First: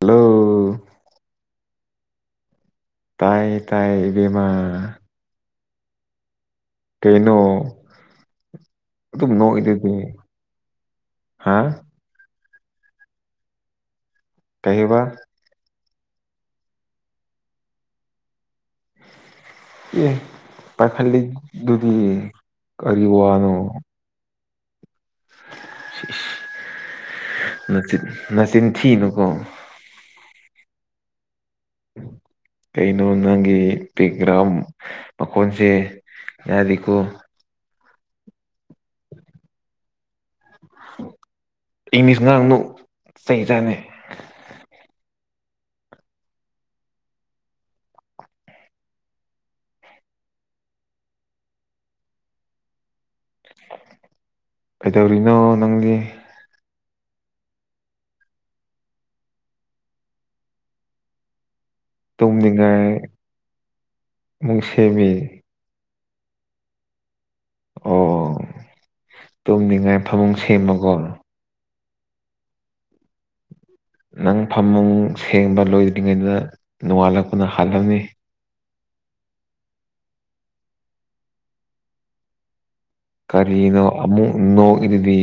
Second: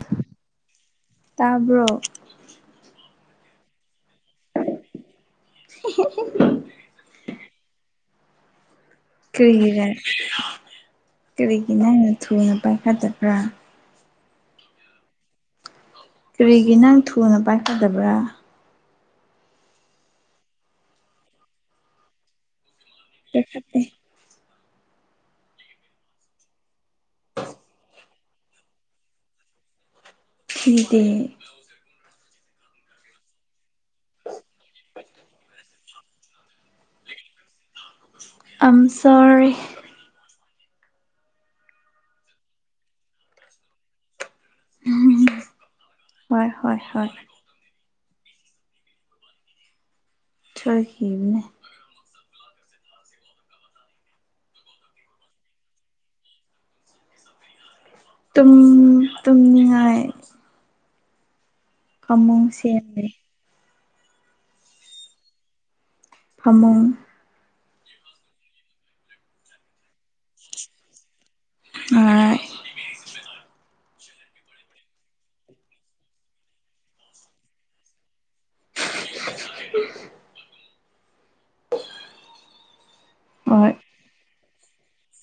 hello ꯇꯥꯕ꯭ꯔꯣ ꯇꯥꯏ ꯇꯥꯏ ꯏꯕꯤꯝꯃꯥ [inaudible] ꯀꯩꯅꯣ ꯑꯗꯨꯝ ꯀꯔꯤꯒꯤꯔꯦ ꯅꯣꯛꯏꯗꯨꯗꯤ ꯍꯥ ꯀꯔꯤꯒꯤꯅ ꯍꯦꯟꯅ ꯊꯨꯅ ꯄꯥꯏꯈꯗꯕ꯭ꯔꯥ ꯀꯩꯕ ꯀꯔꯤꯒꯤ ꯅꯪ ꯊꯨꯅ ꯄꯥꯏꯀꯗꯕ꯭ꯔꯥ ꯏ ꯄꯥꯏꯈꯜꯂꯤ ꯗꯨꯗꯤ ꯀꯔꯤꯋꯥꯅꯣ ꯄꯥꯏꯈꯠꯇꯦ ꯅꯆꯤꯟ ꯅꯆꯤꯟ ꯊꯤꯅꯨꯀꯣ ꯊꯤꯗꯦ ꯀꯩꯅꯣ ꯅꯪꯒꯤ ꯕꯦꯛꯒ꯭ꯔꯥꯎꯟ ꯃꯈꯣꯟꯁꯦ ꯌꯥꯗꯤꯀꯣ ꯑꯝꯁꯣꯔꯤ ꯏꯪꯂꯤꯁ ꯉꯥꯡꯅ ꯆꯩ ꯆꯥꯅꯦ ꯍꯣꯏ ꯍꯣꯏ ꯍꯣꯏ ꯆꯣꯏꯈꯤꯕꯅꯦ ꯀꯩꯗꯧꯔꯤꯅꯣ ꯅꯪꯗꯤ ꯇꯨꯝ ꯇꯨꯝꯉꯥꯏ ꯀꯃ ꯁꯤꯦꯔꯦ ꯑꯃꯁꯨꯡ ꯁ ꯃꯦ ꯐꯃꯨꯡ ꯑꯣ ꯇꯨꯝꯅꯤꯡꯉꯥꯏ ꯐꯃꯨꯡ ꯁꯦꯝꯃꯀꯣ ꯑ ꯅꯪ ꯐꯝ ꯁꯦꯡꯕ ꯂꯣꯏꯗ꯭ꯔꯤꯉꯩꯗ ꯅꯣꯡꯉꯥꯜꯂꯛꯄꯅ ꯍꯥꯜꯂꯝꯅꯤ ꯍꯥꯏ ꯍꯣꯏ ꯀꯔꯤꯅꯣ ꯑꯃꯨ ꯏꯣ ꯏꯔꯗꯤ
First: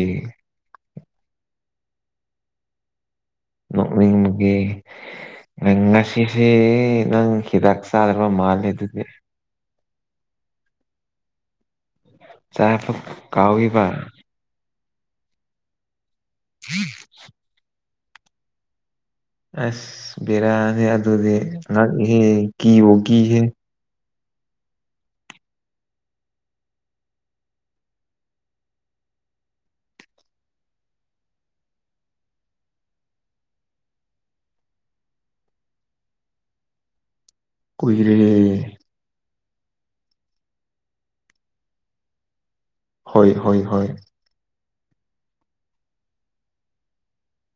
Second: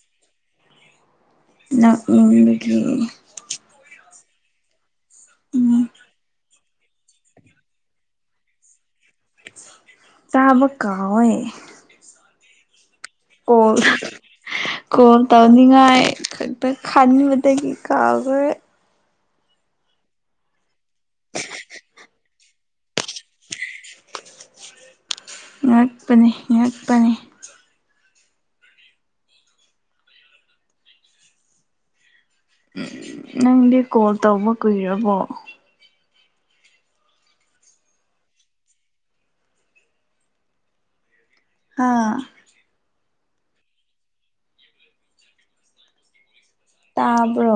ꯎꯗꯒꯤ ꯃꯤꯒꯤ ꯅꯪ ꯎꯝ ꯉꯁꯤ ꯍꯦ ꯅꯪ ꯍꯤꯗꯛꯁ ꯑ꯭ꯔ ꯃꯥꯜ ꯑꯗꯨꯗꯦ ꯇꯥꯕꯀ ꯍꯣꯏ ꯆꯦ ꯐ ꯀꯥꯎꯒꯤ ꯄ ꯀꯣꯜ ꯇꯕꯅꯤ ꯉꯥꯏꯗ ꯈꯅꯤ ꯃꯠꯇꯒꯤ ꯈꯥꯎꯒꯦ ꯑꯁ ꯕꯦꯔꯥꯅꯦ ꯑꯗꯨꯗꯤ ꯉꯍꯦ ꯀꯤꯕꯣ ꯀꯤꯍꯦ ꯉꯛꯄꯅꯤ ꯉꯛꯄꯅꯤ ꯅꯪꯗꯤ ꯀꯣꯜ ꯇꯧꯕ ꯀꯨꯏꯔꯕꯣ ꯀꯣꯏꯔꯦ ꯑꯥ ꯍꯣꯏ ꯍꯣꯏ ꯍ ꯇꯥꯕ꯭ꯔꯣ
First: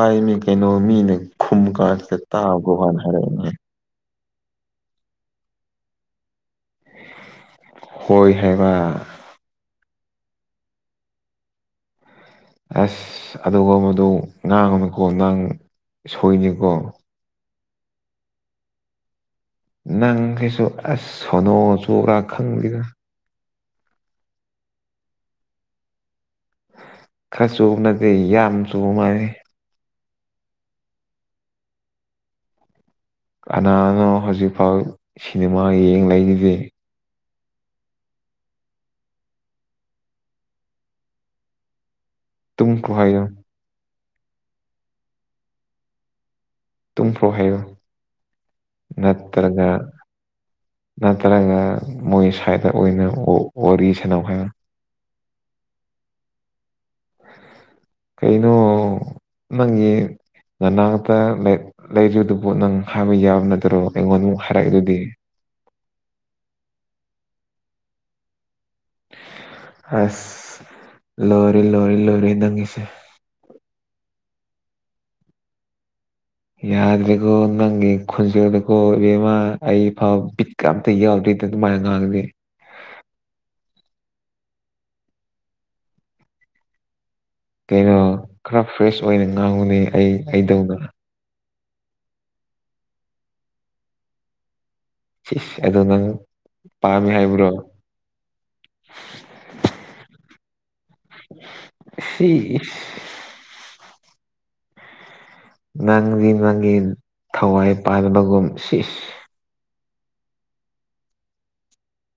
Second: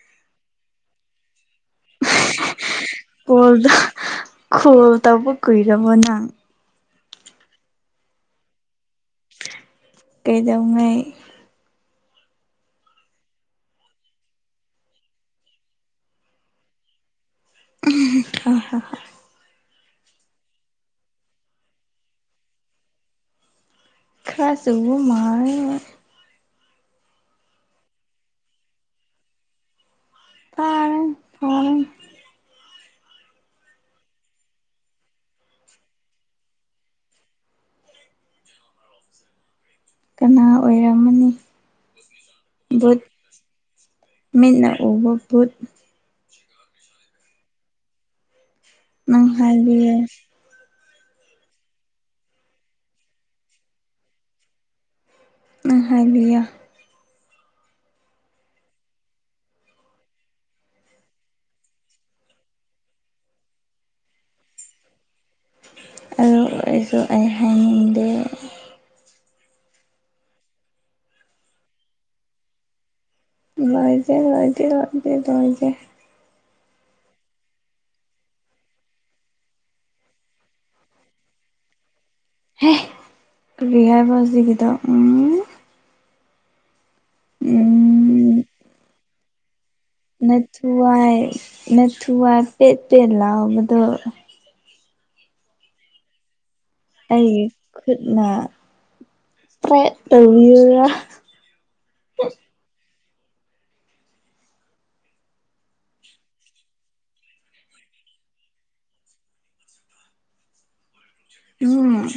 ꯀꯥꯏ ꯃꯤ ꯀꯩꯅꯣ ꯃꯤꯅꯦ ꯈꯨꯃ ꯀꯥ ꯇ ꯇꯥꯒꯣꯍꯅ ꯍꯔꯅꯤ ꯈꯣ ꯇꯕꯨ ꯀꯨꯏꯔꯔꯕ ꯅ ꯍꯣꯏ ꯍꯥꯏꯦꯕ ꯀꯩꯗꯧꯉꯩ ꯑꯁ ꯑꯗꯨꯒ ꯃꯗꯨ ꯉꯥꯡ ꯑꯃꯀꯣ ꯅꯪ ꯁꯣꯏꯅꯤꯀꯣ ꯑ ꯍ ꯅꯪ ꯀꯁꯨ ꯑꯁ ꯁꯣꯅꯣ ꯆꯨꯕ꯭ꯔꯥ ꯈꯪꯗ꯭ꯔ ꯈꯁꯨ ꯎ ꯃꯥ ꯈꯔꯁꯨꯨꯅꯗꯦ ꯌꯥꯝꯁꯨꯨ ꯃꯥꯥꯏ ꯇꯥꯔ ꯐꯣꯟꯣꯟ ꯀꯅꯥꯅꯣ ꯍꯧꯖꯤꯛꯐꯥꯎ ꯁꯤꯅꯦꯃꯥ ꯌꯦꯡ ꯂꯩꯈꯤꯗꯦ ꯀꯅꯥ ꯑꯣꯏꯔꯝꯃꯅꯤ ꯇꯨꯡ ꯀ ꯍꯥꯏꯔ ꯃꯤꯅ ꯎ ꯋꯥꯄꯨꯗ ꯇꯨꯡꯐ꯭ꯔꯣ ꯍꯥꯏꯌꯣ ꯅꯪꯈꯥꯏꯒꯤ ꯅꯠꯇ꯭ꯔꯒ ꯅꯠꯇ꯭ꯔꯒ ꯃꯣꯏ ꯁ꯭ꯋꯥꯗ ꯑꯣꯏꯅ ꯋꯥꯔꯤ ꯁꯦꯅꯧ ꯍꯥꯏ ꯑꯍꯕꯤ ꯀꯩꯅꯩꯅꯣ ꯅꯪꯒꯤ ꯅꯅꯥꯇ ꯂꯩꯔꯤꯗꯨꯕꯨ ꯅꯪ ꯍꯥꯏꯕ ꯌꯥꯕ ꯅꯠꯇꯔꯣ ꯑꯩꯉꯣꯟꯗ ꯑꯃꯨꯛ ꯍꯥꯏꯔꯛꯑꯦ ꯑꯗꯨꯗꯤ ꯑ ꯍꯗ ꯑꯁ ꯂꯔꯤ ꯂꯣꯔꯤ ꯂꯣꯏꯔꯤ ꯅꯪꯉꯁꯦ ꯋꯥꯖꯦ ꯋꯥꯖꯦ ꯋꯥꯦꯖꯦ ꯌꯥꯗ꯭ꯔꯦꯀꯣ ꯅꯪꯒꯤ ꯈꯨꯟꯖꯦꯜꯗꯀꯣ ꯏꯕꯦꯝꯃꯥ ꯑꯩ ꯐꯥꯎ ꯕꯤꯠꯀ ꯑꯝꯇ ꯌꯥꯎꯗ꯭ꯔꯤ ꯑꯗꯨ ꯃꯉꯒꯒꯗꯦ ꯔꯤꯍꯥꯏ ꯐꯁꯗꯤ ꯀꯗ ꯎꯝ ꯀꯩꯅꯣ ꯈꯔ ꯐ꯭ꯔꯦꯁ ꯑꯣꯏꯅ ꯉꯥꯡꯕꯅꯦ ꯅꯅꯥꯊꯨꯋꯥꯥꯏ ꯅꯅꯥꯊꯨꯥꯏ ꯄꯦ ꯄꯦ ꯂꯥꯎꯕꯗ ꯑꯗꯣ ꯅ ꯑꯩ ꯈꯨꯠꯅ ꯇ꯭ꯔꯥꯏꯠ ꯇꯧ ꯁꯤ ꯅꯪꯒꯤ ꯅꯪꯒꯤ ꯊꯋꯥꯏ ꯄꯥꯟꯕꯒꯨꯝ ꯁꯤꯁ ꯎꯝ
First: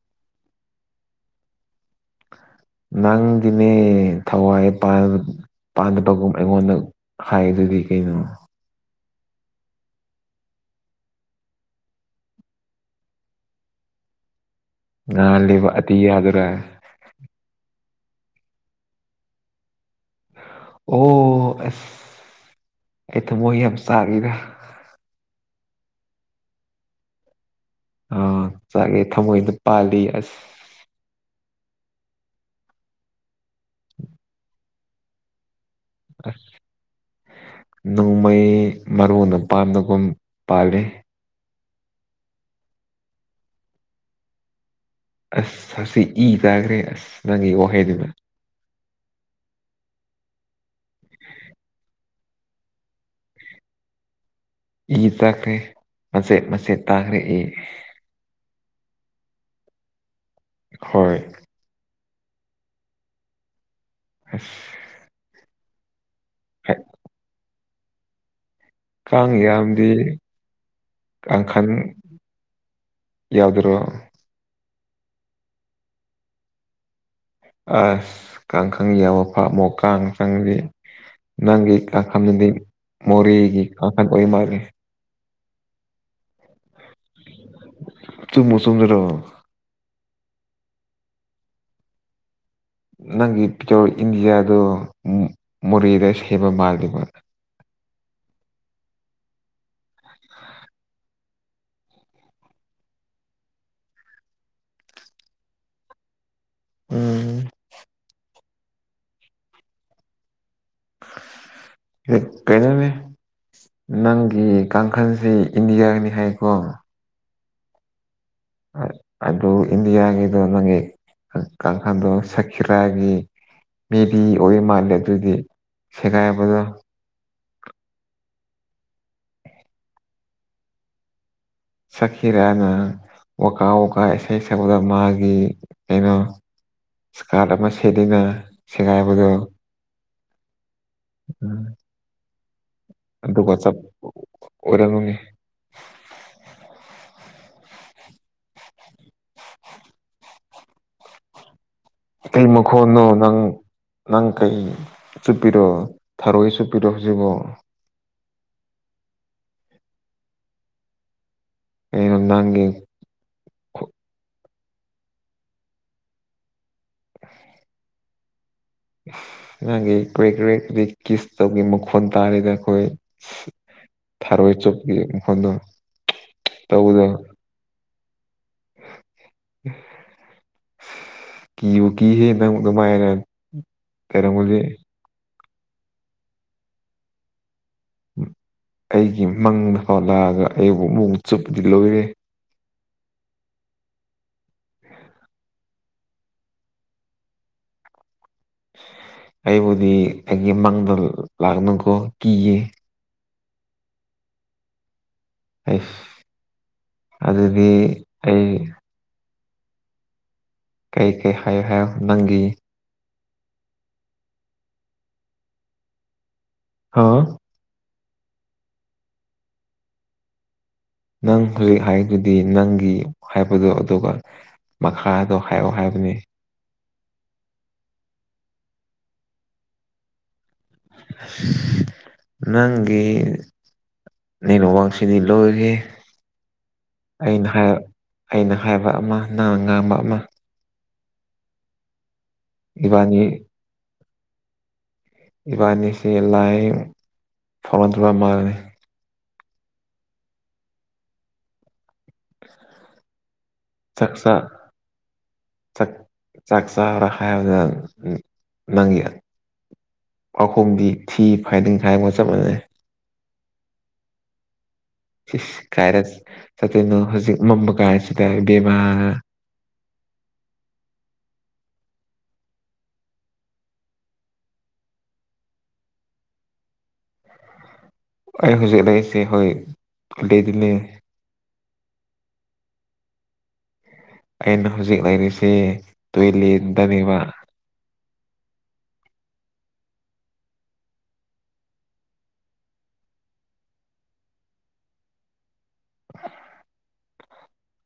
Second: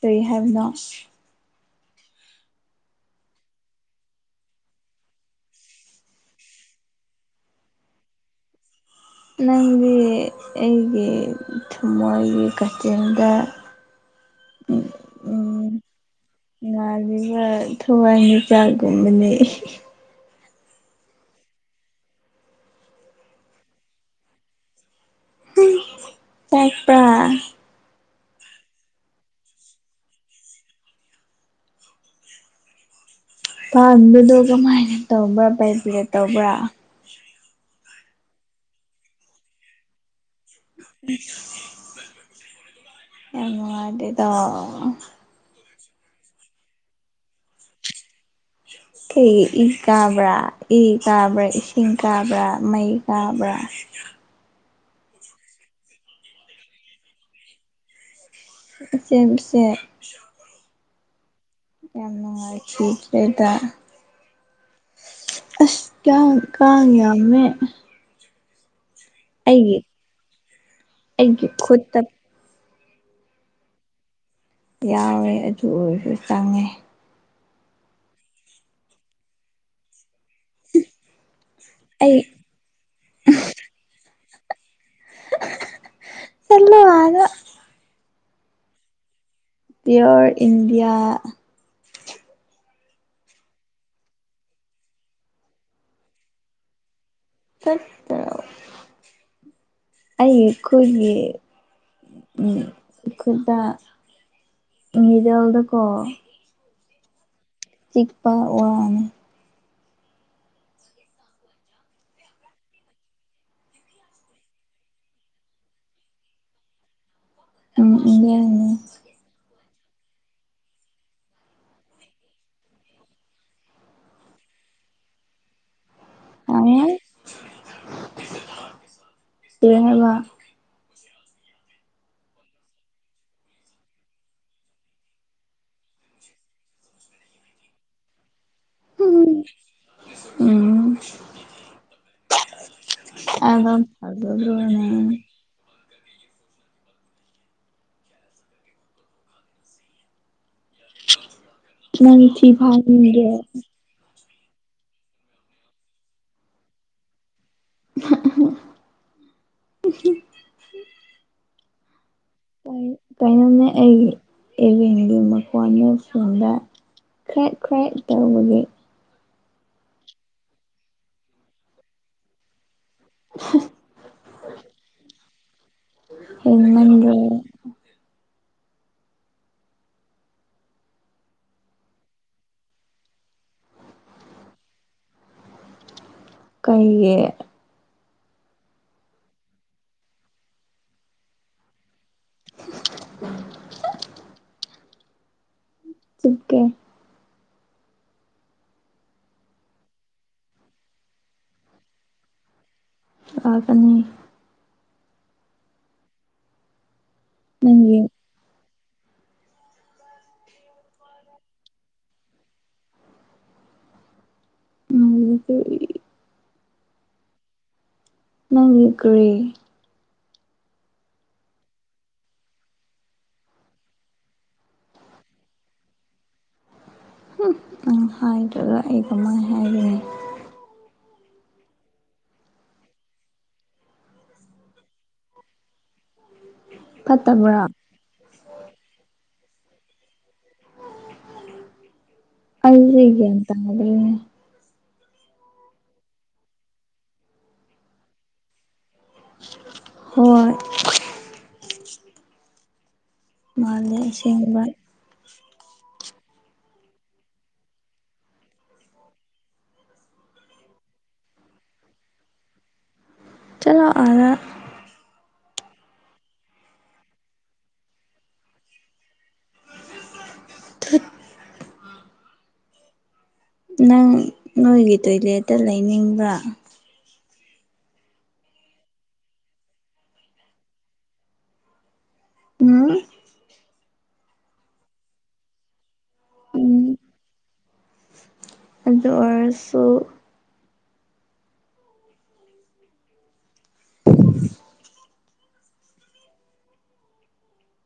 ꯀꯔꯤ ꯍꯥꯏꯕꯤꯅꯥꯁ ꯅꯪꯗꯤꯅꯦ ꯊꯋꯥꯏ ꯄꯥꯟꯕ ꯄꯥꯟꯅꯕꯒꯨꯝ ꯑꯩꯉꯣꯟꯗ ꯍꯥꯏꯗꯨꯗꯤ ꯀꯩꯅꯣ ꯅꯪꯗꯤ ꯑꯩꯒꯤ ꯊꯃꯣꯏꯒꯤ ꯀꯥꯆꯤꯟꯗ ꯎꯝ ꯉꯥꯜꯂꯦꯕ ꯑꯇꯤꯌꯥꯗꯨꯔ ꯉ ꯊꯋꯥꯏꯃꯤꯆꯥꯛꯒꯨꯝꯕꯅꯦ ꯑꯣ ꯑꯁ ꯑꯩ ꯊ ꯃ ꯌꯥꯝ ꯁꯥꯔꯤꯗ ꯇꯦꯛꯄ꯭ꯔ ꯑꯥ ꯆꯥꯒꯦ ꯊꯃꯣꯏꯗ ꯄꯥꯜꯂꯤ ꯑꯁ ꯄꯥꯟꯕꯗꯣ ꯀꯃꯥꯏꯅ ꯇꯧꯕ꯭ꯔꯥ ꯄꯥꯏꯕꯤꯔ ꯇꯧꯕ꯭ꯔꯥ ꯅꯣꯡꯃꯩ ꯃꯔꯨ ꯃꯄꯥꯟꯅꯒꯨꯝ ꯌꯥꯝꯃ ꯋꯥꯗ ꯑꯁ ꯑꯁꯤ ꯏ ꯇꯥꯈ꯭ꯔꯦ ꯑꯁ ꯅꯪꯒꯤ ꯋꯥꯍꯩꯗꯨꯃ ꯀꯩ ꯏ ꯀꯥꯕ꯭ꯔꯥ ꯏ ꯀꯥꯕ꯭ꯔꯥ ꯏꯁꯤꯡ ꯀꯥꯕ꯭ꯔꯥ ꯃꯩ ꯀꯥꯕ꯭ꯔꯥ [inaudible] ꯏ ꯇꯥꯛꯈ꯭ꯔꯦ ꯃꯁꯦ ꯃꯁꯦ ꯇꯥꯛꯈ꯭ꯔꯦ ꯏ ꯏ ꯎꯆꯦ ꯎꯆꯦ ꯍꯣꯏ ꯌꯥꯝ ꯅꯨꯡꯉꯥꯏꯇꯦꯦꯗ ꯑꯁ ꯑꯁ ꯀꯌꯥ ꯀꯥ ꯌꯥꯝꯃꯦ ꯀꯥꯡ ꯑꯩꯒꯤ ꯌꯥꯝꯗꯤ ꯑꯩꯒꯤ ꯀꯥꯡꯈꯜ ꯈꯨꯠꯇ ꯌꯥꯎꯗ꯭ꯔꯣ ꯌꯥꯎꯋꯦ ꯑꯗꯨ ꯑꯣꯏꯔꯁꯨ ꯆꯪꯉꯦ ꯑꯁ ꯀꯥꯡ ꯈꯪ ꯌꯥꯝꯃ ꯐꯥꯃꯣ ꯀꯥꯡ ꯈꯪꯁꯤꯦ ꯅꯪꯒꯤ ꯑꯩ ꯀꯥꯡꯈꯟꯗꯨꯗꯤ ꯃꯣꯔꯦꯒꯤ ꯀꯥꯡꯈꯟ ꯑꯣꯏ ꯃꯥꯜꯂꯜꯂꯤ ꯁꯤꯂ ꯋꯥ ꯇꯨꯝ ꯃꯆꯗ꯭ꯔꯣ ꯄꯤꯌꯣꯔ ꯏꯟꯗꯤꯌꯥ ꯅꯪꯒꯤ ꯄꯤꯆꯣꯔ ꯏꯟꯗꯤꯌꯥꯗꯣ ꯃꯣꯔꯦꯗ ꯁꯦꯝꯕ ꯃꯥꯜꯜꯂꯤꯦꯕ ꯑꯩ ꯈꯨ ꯁ ꯈꯨꯠꯗ ꯖꯦꯜꯗꯀ ꯎꯝ ꯆꯛꯄ ꯋꯥꯅꯤ ꯀꯩꯅꯩꯅꯅꯦꯅꯦ ꯅꯪꯒꯤ ꯀꯥꯡꯈꯜꯁꯤ ꯏꯟꯗꯤꯌꯥꯅꯤ ꯍꯥꯏꯀꯣ ꯎꯝ ꯌꯥꯝ ꯑꯗꯨꯣ ꯏꯗꯤꯌꯥ ꯑꯗꯨ ꯅꯪꯒꯤ ꯀꯥꯡꯈꯥꯟꯗꯣ ꯁꯀꯤꯔꯥꯒꯤ ꯃꯦꯕꯤ ꯑꯣꯏ ꯃꯥꯜꯂꯦ ꯑꯗꯨꯗꯤ ꯁꯤꯦꯀꯥꯏꯕꯗꯨꯣ ꯇꯉꯕ ꯁꯀꯤꯤꯔꯅ ꯋꯥꯀꯥ ꯋꯥꯀꯥ ꯏꯁꯩ ꯁꯛꯄꯗ ꯃꯥꯒꯤ ꯀꯩꯅꯣ ꯏꯁꯀꯥꯔꯠ ꯑꯃ ꯁꯦꯠꯂꯤꯅ ꯁꯦꯒꯥꯏꯕꯗꯣ ꯎꯝ ꯎꯝ ꯎꯝ ꯑꯗ ꯐ ꯑꯗꯨꯅ ꯑꯣꯏꯔꯝꯒꯅꯤ ꯃꯟ ꯊꯤ ꯀꯩ ꯐꯒꯦ ꯃꯈꯣꯟꯅꯣ ꯅꯪ ꯅꯪ ꯀꯩ ꯆꯨꯞꯄꯤꯔꯣ ꯊꯔꯣꯏ ꯆꯨꯞꯄꯤꯔꯣ ꯍꯧꯖꯤꯛꯕꯣ [unintelligible] ꯀꯩꯅꯣ ꯅꯪꯒꯤ ꯀ ꯀꯩꯅꯩꯅꯅ ꯑꯩ ꯏꯚꯦꯟꯒꯤ ꯃꯈꯣꯟ ꯌꯁꯤꯡꯗ ꯈ꯭ꯔꯦꯠ ꯈ꯭ꯔꯦꯠ ꯇꯧꯕꯒꯤ ꯅꯪꯒꯤ ꯀꯦꯛ ꯀ ꯀ ꯀꯤꯁ ꯇꯧꯒ ꯃꯈꯣꯟ ꯇꯥꯔꯤꯗ ꯑꯩꯈꯣꯏ ꯊꯥꯔꯣꯏ ꯆꯣꯞꯀꯤ ꯃꯈꯣꯟꯗ ꯍꯪꯦ ꯎꯝ ꯀꯤꯌꯨ ꯀꯤꯍꯦ ꯅꯪ ꯑꯗꯨꯃꯥꯏꯔ ꯇꯔꯝꯒꯣꯁꯦ ꯀꯩꯌꯦꯦ ꯑꯩꯒꯤ ꯃꯪꯗ ꯐꯥꯎ ꯂꯥꯛꯑꯒ ꯑꯩꯕꯨ ꯃꯑꯣ ꯆꯨꯞꯄꯗꯤ ꯂꯣꯏꯔꯦ [unintelligible] ꯊꯀꯦ ꯑꯩꯕꯨꯗꯤ ꯑꯩꯒꯤ ꯃꯥꯡꯗ ꯂꯥꯛꯅꯀꯣ ꯀꯤꯌꯦ ꯑ ꯑꯅꯤ ꯑꯩ ꯑꯗꯨꯗꯤ ꯅꯪꯒꯤ ꯑꯩ ꯀꯩ ꯀꯩ ꯍꯥꯏꯌ ꯍꯥꯏꯌ ꯅꯪꯒꯤ ꯑ ꯍꯥꯥ ꯅꯪꯉꯦ ꯀꯔꯤꯦ ꯅꯪ ꯍꯧꯖꯤꯛ ꯍꯥꯏꯗꯨꯗꯤ ꯅꯪꯒꯤ ꯍꯥꯏꯕꯗꯣ ꯑꯗꯨꯒ ꯃꯈꯥ ꯑꯗꯣ ꯍꯥꯏꯌꯑꯣ ꯍꯥꯏꯕꯅꯦ ꯎꯝ ꯑ ꯍꯥꯏ ꯑꯩꯃ ꯍꯥꯏꯦ ꯅꯪꯒꯤ ꯅꯩꯅ ꯋꯥꯡꯁꯤꯗꯤ ꯂꯣꯏꯔ ꯑꯩꯅ ꯐꯠꯇꯕ꯭ꯔꯥ ꯑꯩꯅ ꯍꯥꯏꯕ ꯑꯃ ꯅ ꯉꯥꯡꯕ ꯑꯃ ꯑꯜꯒ ꯏꯕꯥꯅꯤ ꯑ ꯃꯦ ꯏꯕꯥ ꯑꯅꯤꯁꯤ ꯂꯥꯏ ꯐꯣꯔꯟ ꯇꯕ ꯃꯜ ꯍꯣꯏꯣꯏ ꯃꯥꯜꯂꯦ ꯆꯥꯛꯆꯥ ꯁꯦꯟꯕ ꯆꯥꯛ ꯆꯥꯛ ꯆꯥꯔ ꯍꯥꯏꯕꯗꯗꯪ ꯅꯪꯏ ꯄꯥꯈꯣꯡꯗꯤ ꯊꯤ ꯐꯥꯏꯗꯤꯡ ꯊꯥꯏꯒ ꯆꯞ ꯃꯥꯟꯅꯩ ꯆꯂꯣ ꯑꯔ ꯁꯤꯁ ꯀꯥꯏꯔ ꯆꯠꯇꯅꯣ ꯍꯧꯖꯤꯛ ꯃꯝꯕ ꯀꯥꯏꯔꯁꯤ ꯇꯥꯏ ꯕꯦꯝꯃ [inaudible] ꯅꯪ ꯅꯣꯏꯒꯤ ꯇꯣꯏꯂꯦꯠꯇ ꯂꯩꯅꯤꯡꯕ꯭ꯔ ꯑꯩ ꯍꯧꯖꯤꯛ ꯂꯩꯁꯦ ꯍꯣꯏ ꯑꯗꯨꯗꯤꯅꯦ ꯑꯝ ꯑꯩꯅ ꯍꯧꯖꯤꯛ ꯂꯩꯔꯤꯁꯤ ꯎꯝ ꯇꯨꯋꯂꯤꯗꯅꯦꯕ ꯑꯗꯨ ꯑꯣꯏꯔꯁꯨ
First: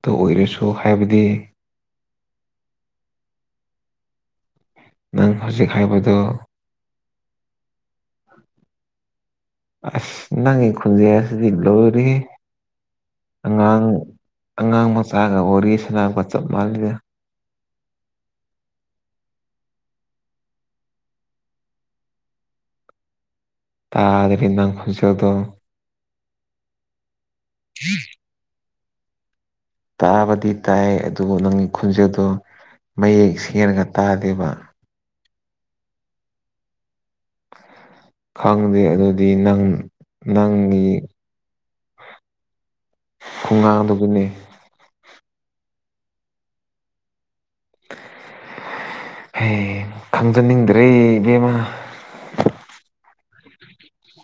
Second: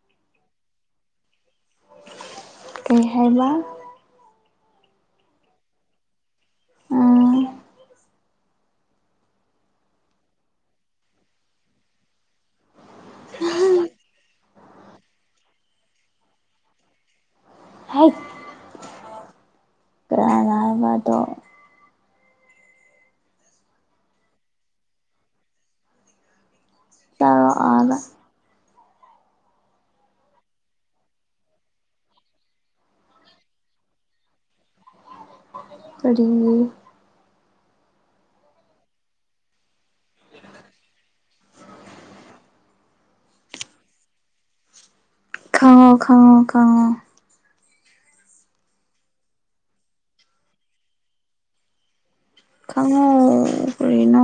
ꯇ ꯑꯣꯏꯔꯁꯨ ꯍꯥꯏꯕꯗꯤ ꯀꯔꯤ ꯍꯥꯏꯕ ꯅꯪ ꯈꯁꯤ ꯈꯥꯏꯕꯗꯨ ꯑ ꯑꯁ ꯅꯪꯒꯤ ꯈꯨꯟꯖꯦꯛ ꯑꯁꯤꯗꯤ ꯂꯣꯏꯔꯤ ꯑꯉꯥꯡ ꯍꯩꯠ ꯑꯉꯥꯡ ꯃꯆꯥꯒ ꯋꯥꯔꯤ ꯁꯅꯥꯒ ꯆꯞ ꯃꯥꯥꯟꯜꯂꯤꯗꯦ ꯍꯥꯏ ꯀ ꯂꯔꯕꯗꯣ ꯇꯥꯔꯅꯥꯡ ꯈꯖꯗ ꯑ ꯑꯗ ꯇꯥꯕꯗꯤ ꯇꯥꯏ ꯑꯗꯨꯕꯨ ꯅꯪꯒꯤ ꯈꯣꯟꯖꯦꯜꯗꯣ ꯃꯌꯦꯛ ꯁꯦꯡꯒ ꯇꯥꯗꯦꯕ ꯄꯒꯦ ꯈꯪꯗꯦ ꯑꯗꯨꯗꯤ ꯅꯪ ꯅꯪꯒꯤ [inaudible] ꯈꯨꯡꯒꯥꯡ ꯑꯗꯨꯒꯤꯅꯤ ꯈꯪꯉꯣ ꯈꯪꯉꯣ ꯈꯪꯉꯣ ꯍ ꯈꯪꯖꯅꯤꯡꯗ꯭ꯔꯦ ꯏꯕꯦꯝꯃ ꯈꯉꯣꯔꯤꯅ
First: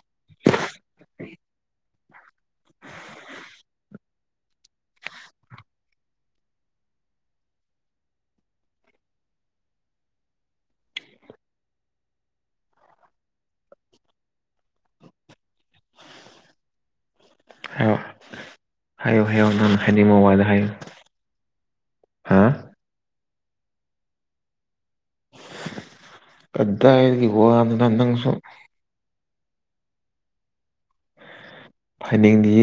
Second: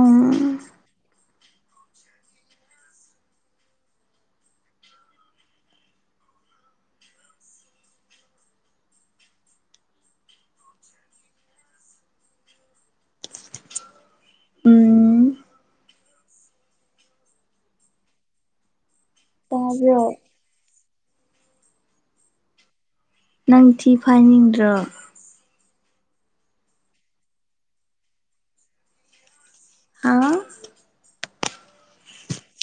ꯎꯝ ꯍꯥꯏꯌꯣ ꯍꯥꯏꯌꯣ ꯍꯥꯏꯌꯣ ꯅꯪ ꯍꯥꯏꯗꯤ ꯇꯥꯕ꯭ꯔꯣ ꯃꯣ ꯋꯥꯏꯗ ꯍꯥꯏꯌꯨ ꯍꯥ ꯅꯪ ꯊꯤ ꯐꯥꯅꯤꯡꯗ꯭ꯔꯣ ꯐꯗ ꯍꯥꯏ ꯍꯣꯅꯁꯣ ꯍꯥ ꯐꯅꯤꯡꯦ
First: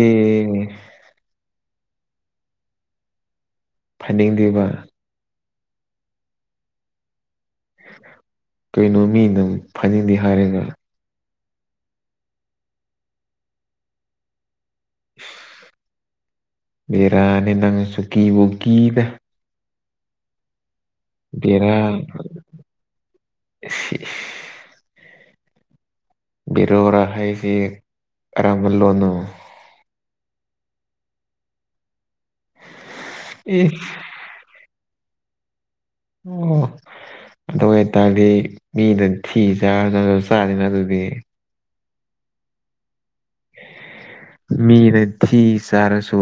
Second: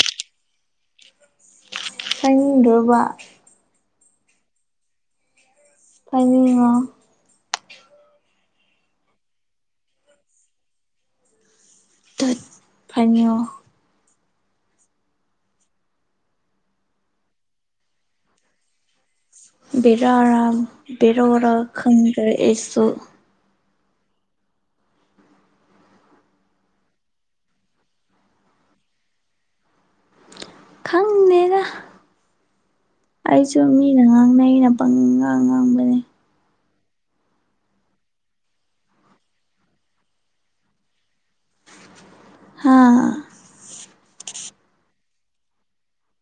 ꯆꯪꯗ꯭ꯔꯣꯕ ꯐꯅꯤꯡꯗꯕ ꯐꯉ ꯀꯩꯅꯣ ꯃꯤ ꯅꯝ ꯐꯅꯤꯡꯗꯦ ꯍꯥꯏꯔꯦꯅ ꯇꯠ ꯐꯅꯤꯣ [unintelligible] ꯃꯔꯥꯅꯦ ꯅꯪ ꯁꯨꯀꯤ ꯀꯤꯗ ꯕꯤꯔꯔꯥ ꯕꯤꯔꯔꯥ ꯕꯦꯔꯥ ꯈꯪꯗ꯭ꯔꯦ ꯑꯩꯁꯨ [unintelligible] ꯔꯣꯔ ꯔꯃꯜ ꯈꯪꯅꯦꯔ ꯑꯩꯁꯨ ꯏꯁ ꯃꯤꯅ ꯉꯥꯡꯅꯩ ꯑꯩꯅ ꯄꯪꯥꯡ ꯉꯥꯡ ꯎꯝ ꯑꯗꯨ ꯑꯣꯏꯇꯥꯔꯗꯤ ꯃꯤꯗ ꯊꯤ ꯆꯥꯔꯗ ꯆꯥꯗꯅ ꯑꯗꯨꯗꯤ ꯍꯥꯥ ꯃꯤ ꯅ ꯊ ꯁꯔ ꯁꯣ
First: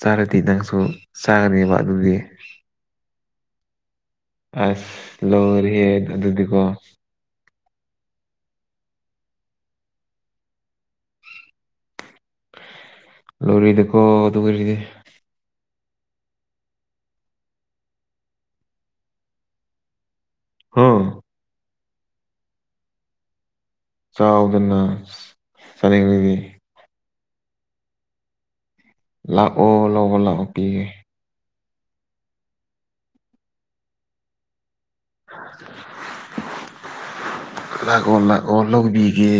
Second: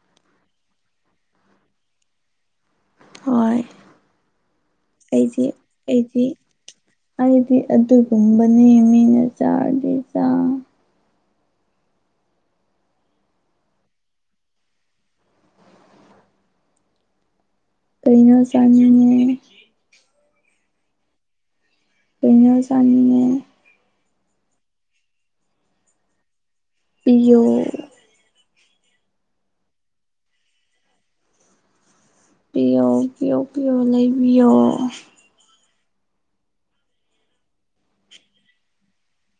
ꯆꯥꯔꯗꯤ ꯅꯪꯁꯨ ꯆꯥꯒꯅꯦꯕ ꯑꯗꯨꯗꯤ ꯍꯣꯏ ꯑꯁ ꯑꯩꯗꯤ ꯂꯣꯏꯔꯦꯍꯦ ꯑꯩꯗꯤ ꯑꯗꯨꯗꯤꯀꯣ ꯍꯥꯏꯗꯤ ꯑꯗꯨꯒꯨꯝꯕꯅꯤ ꯅꯅꯤꯃꯤꯅ ꯆꯥꯗꯖ ꯂꯧꯔꯤꯗꯀꯣ ꯑꯗꯨꯔꯤꯗꯤ ꯇꯔꯤꯅꯁꯅꯦ ꯑꯝ ꯀꯩꯅ ꯆꯥꯅꯤꯅꯦ ꯆꯥꯎꯗꯅ ꯆꯅꯤꯡꯉꯗꯤ ꯏꯨ ꯂꯥꯛꯑꯣ ꯂꯥꯛꯑꯣ ꯂꯥꯛꯑꯣ ꯄꯤꯒꯦ ꯄꯤꯌꯣ ꯄꯤꯌꯣ ꯄꯤꯌꯣ ꯂꯩꯕꯤꯌꯣ ꯂꯒꯣꯣꯟ ꯂꯒꯣꯜ ꯂꯕꯤꯒꯦ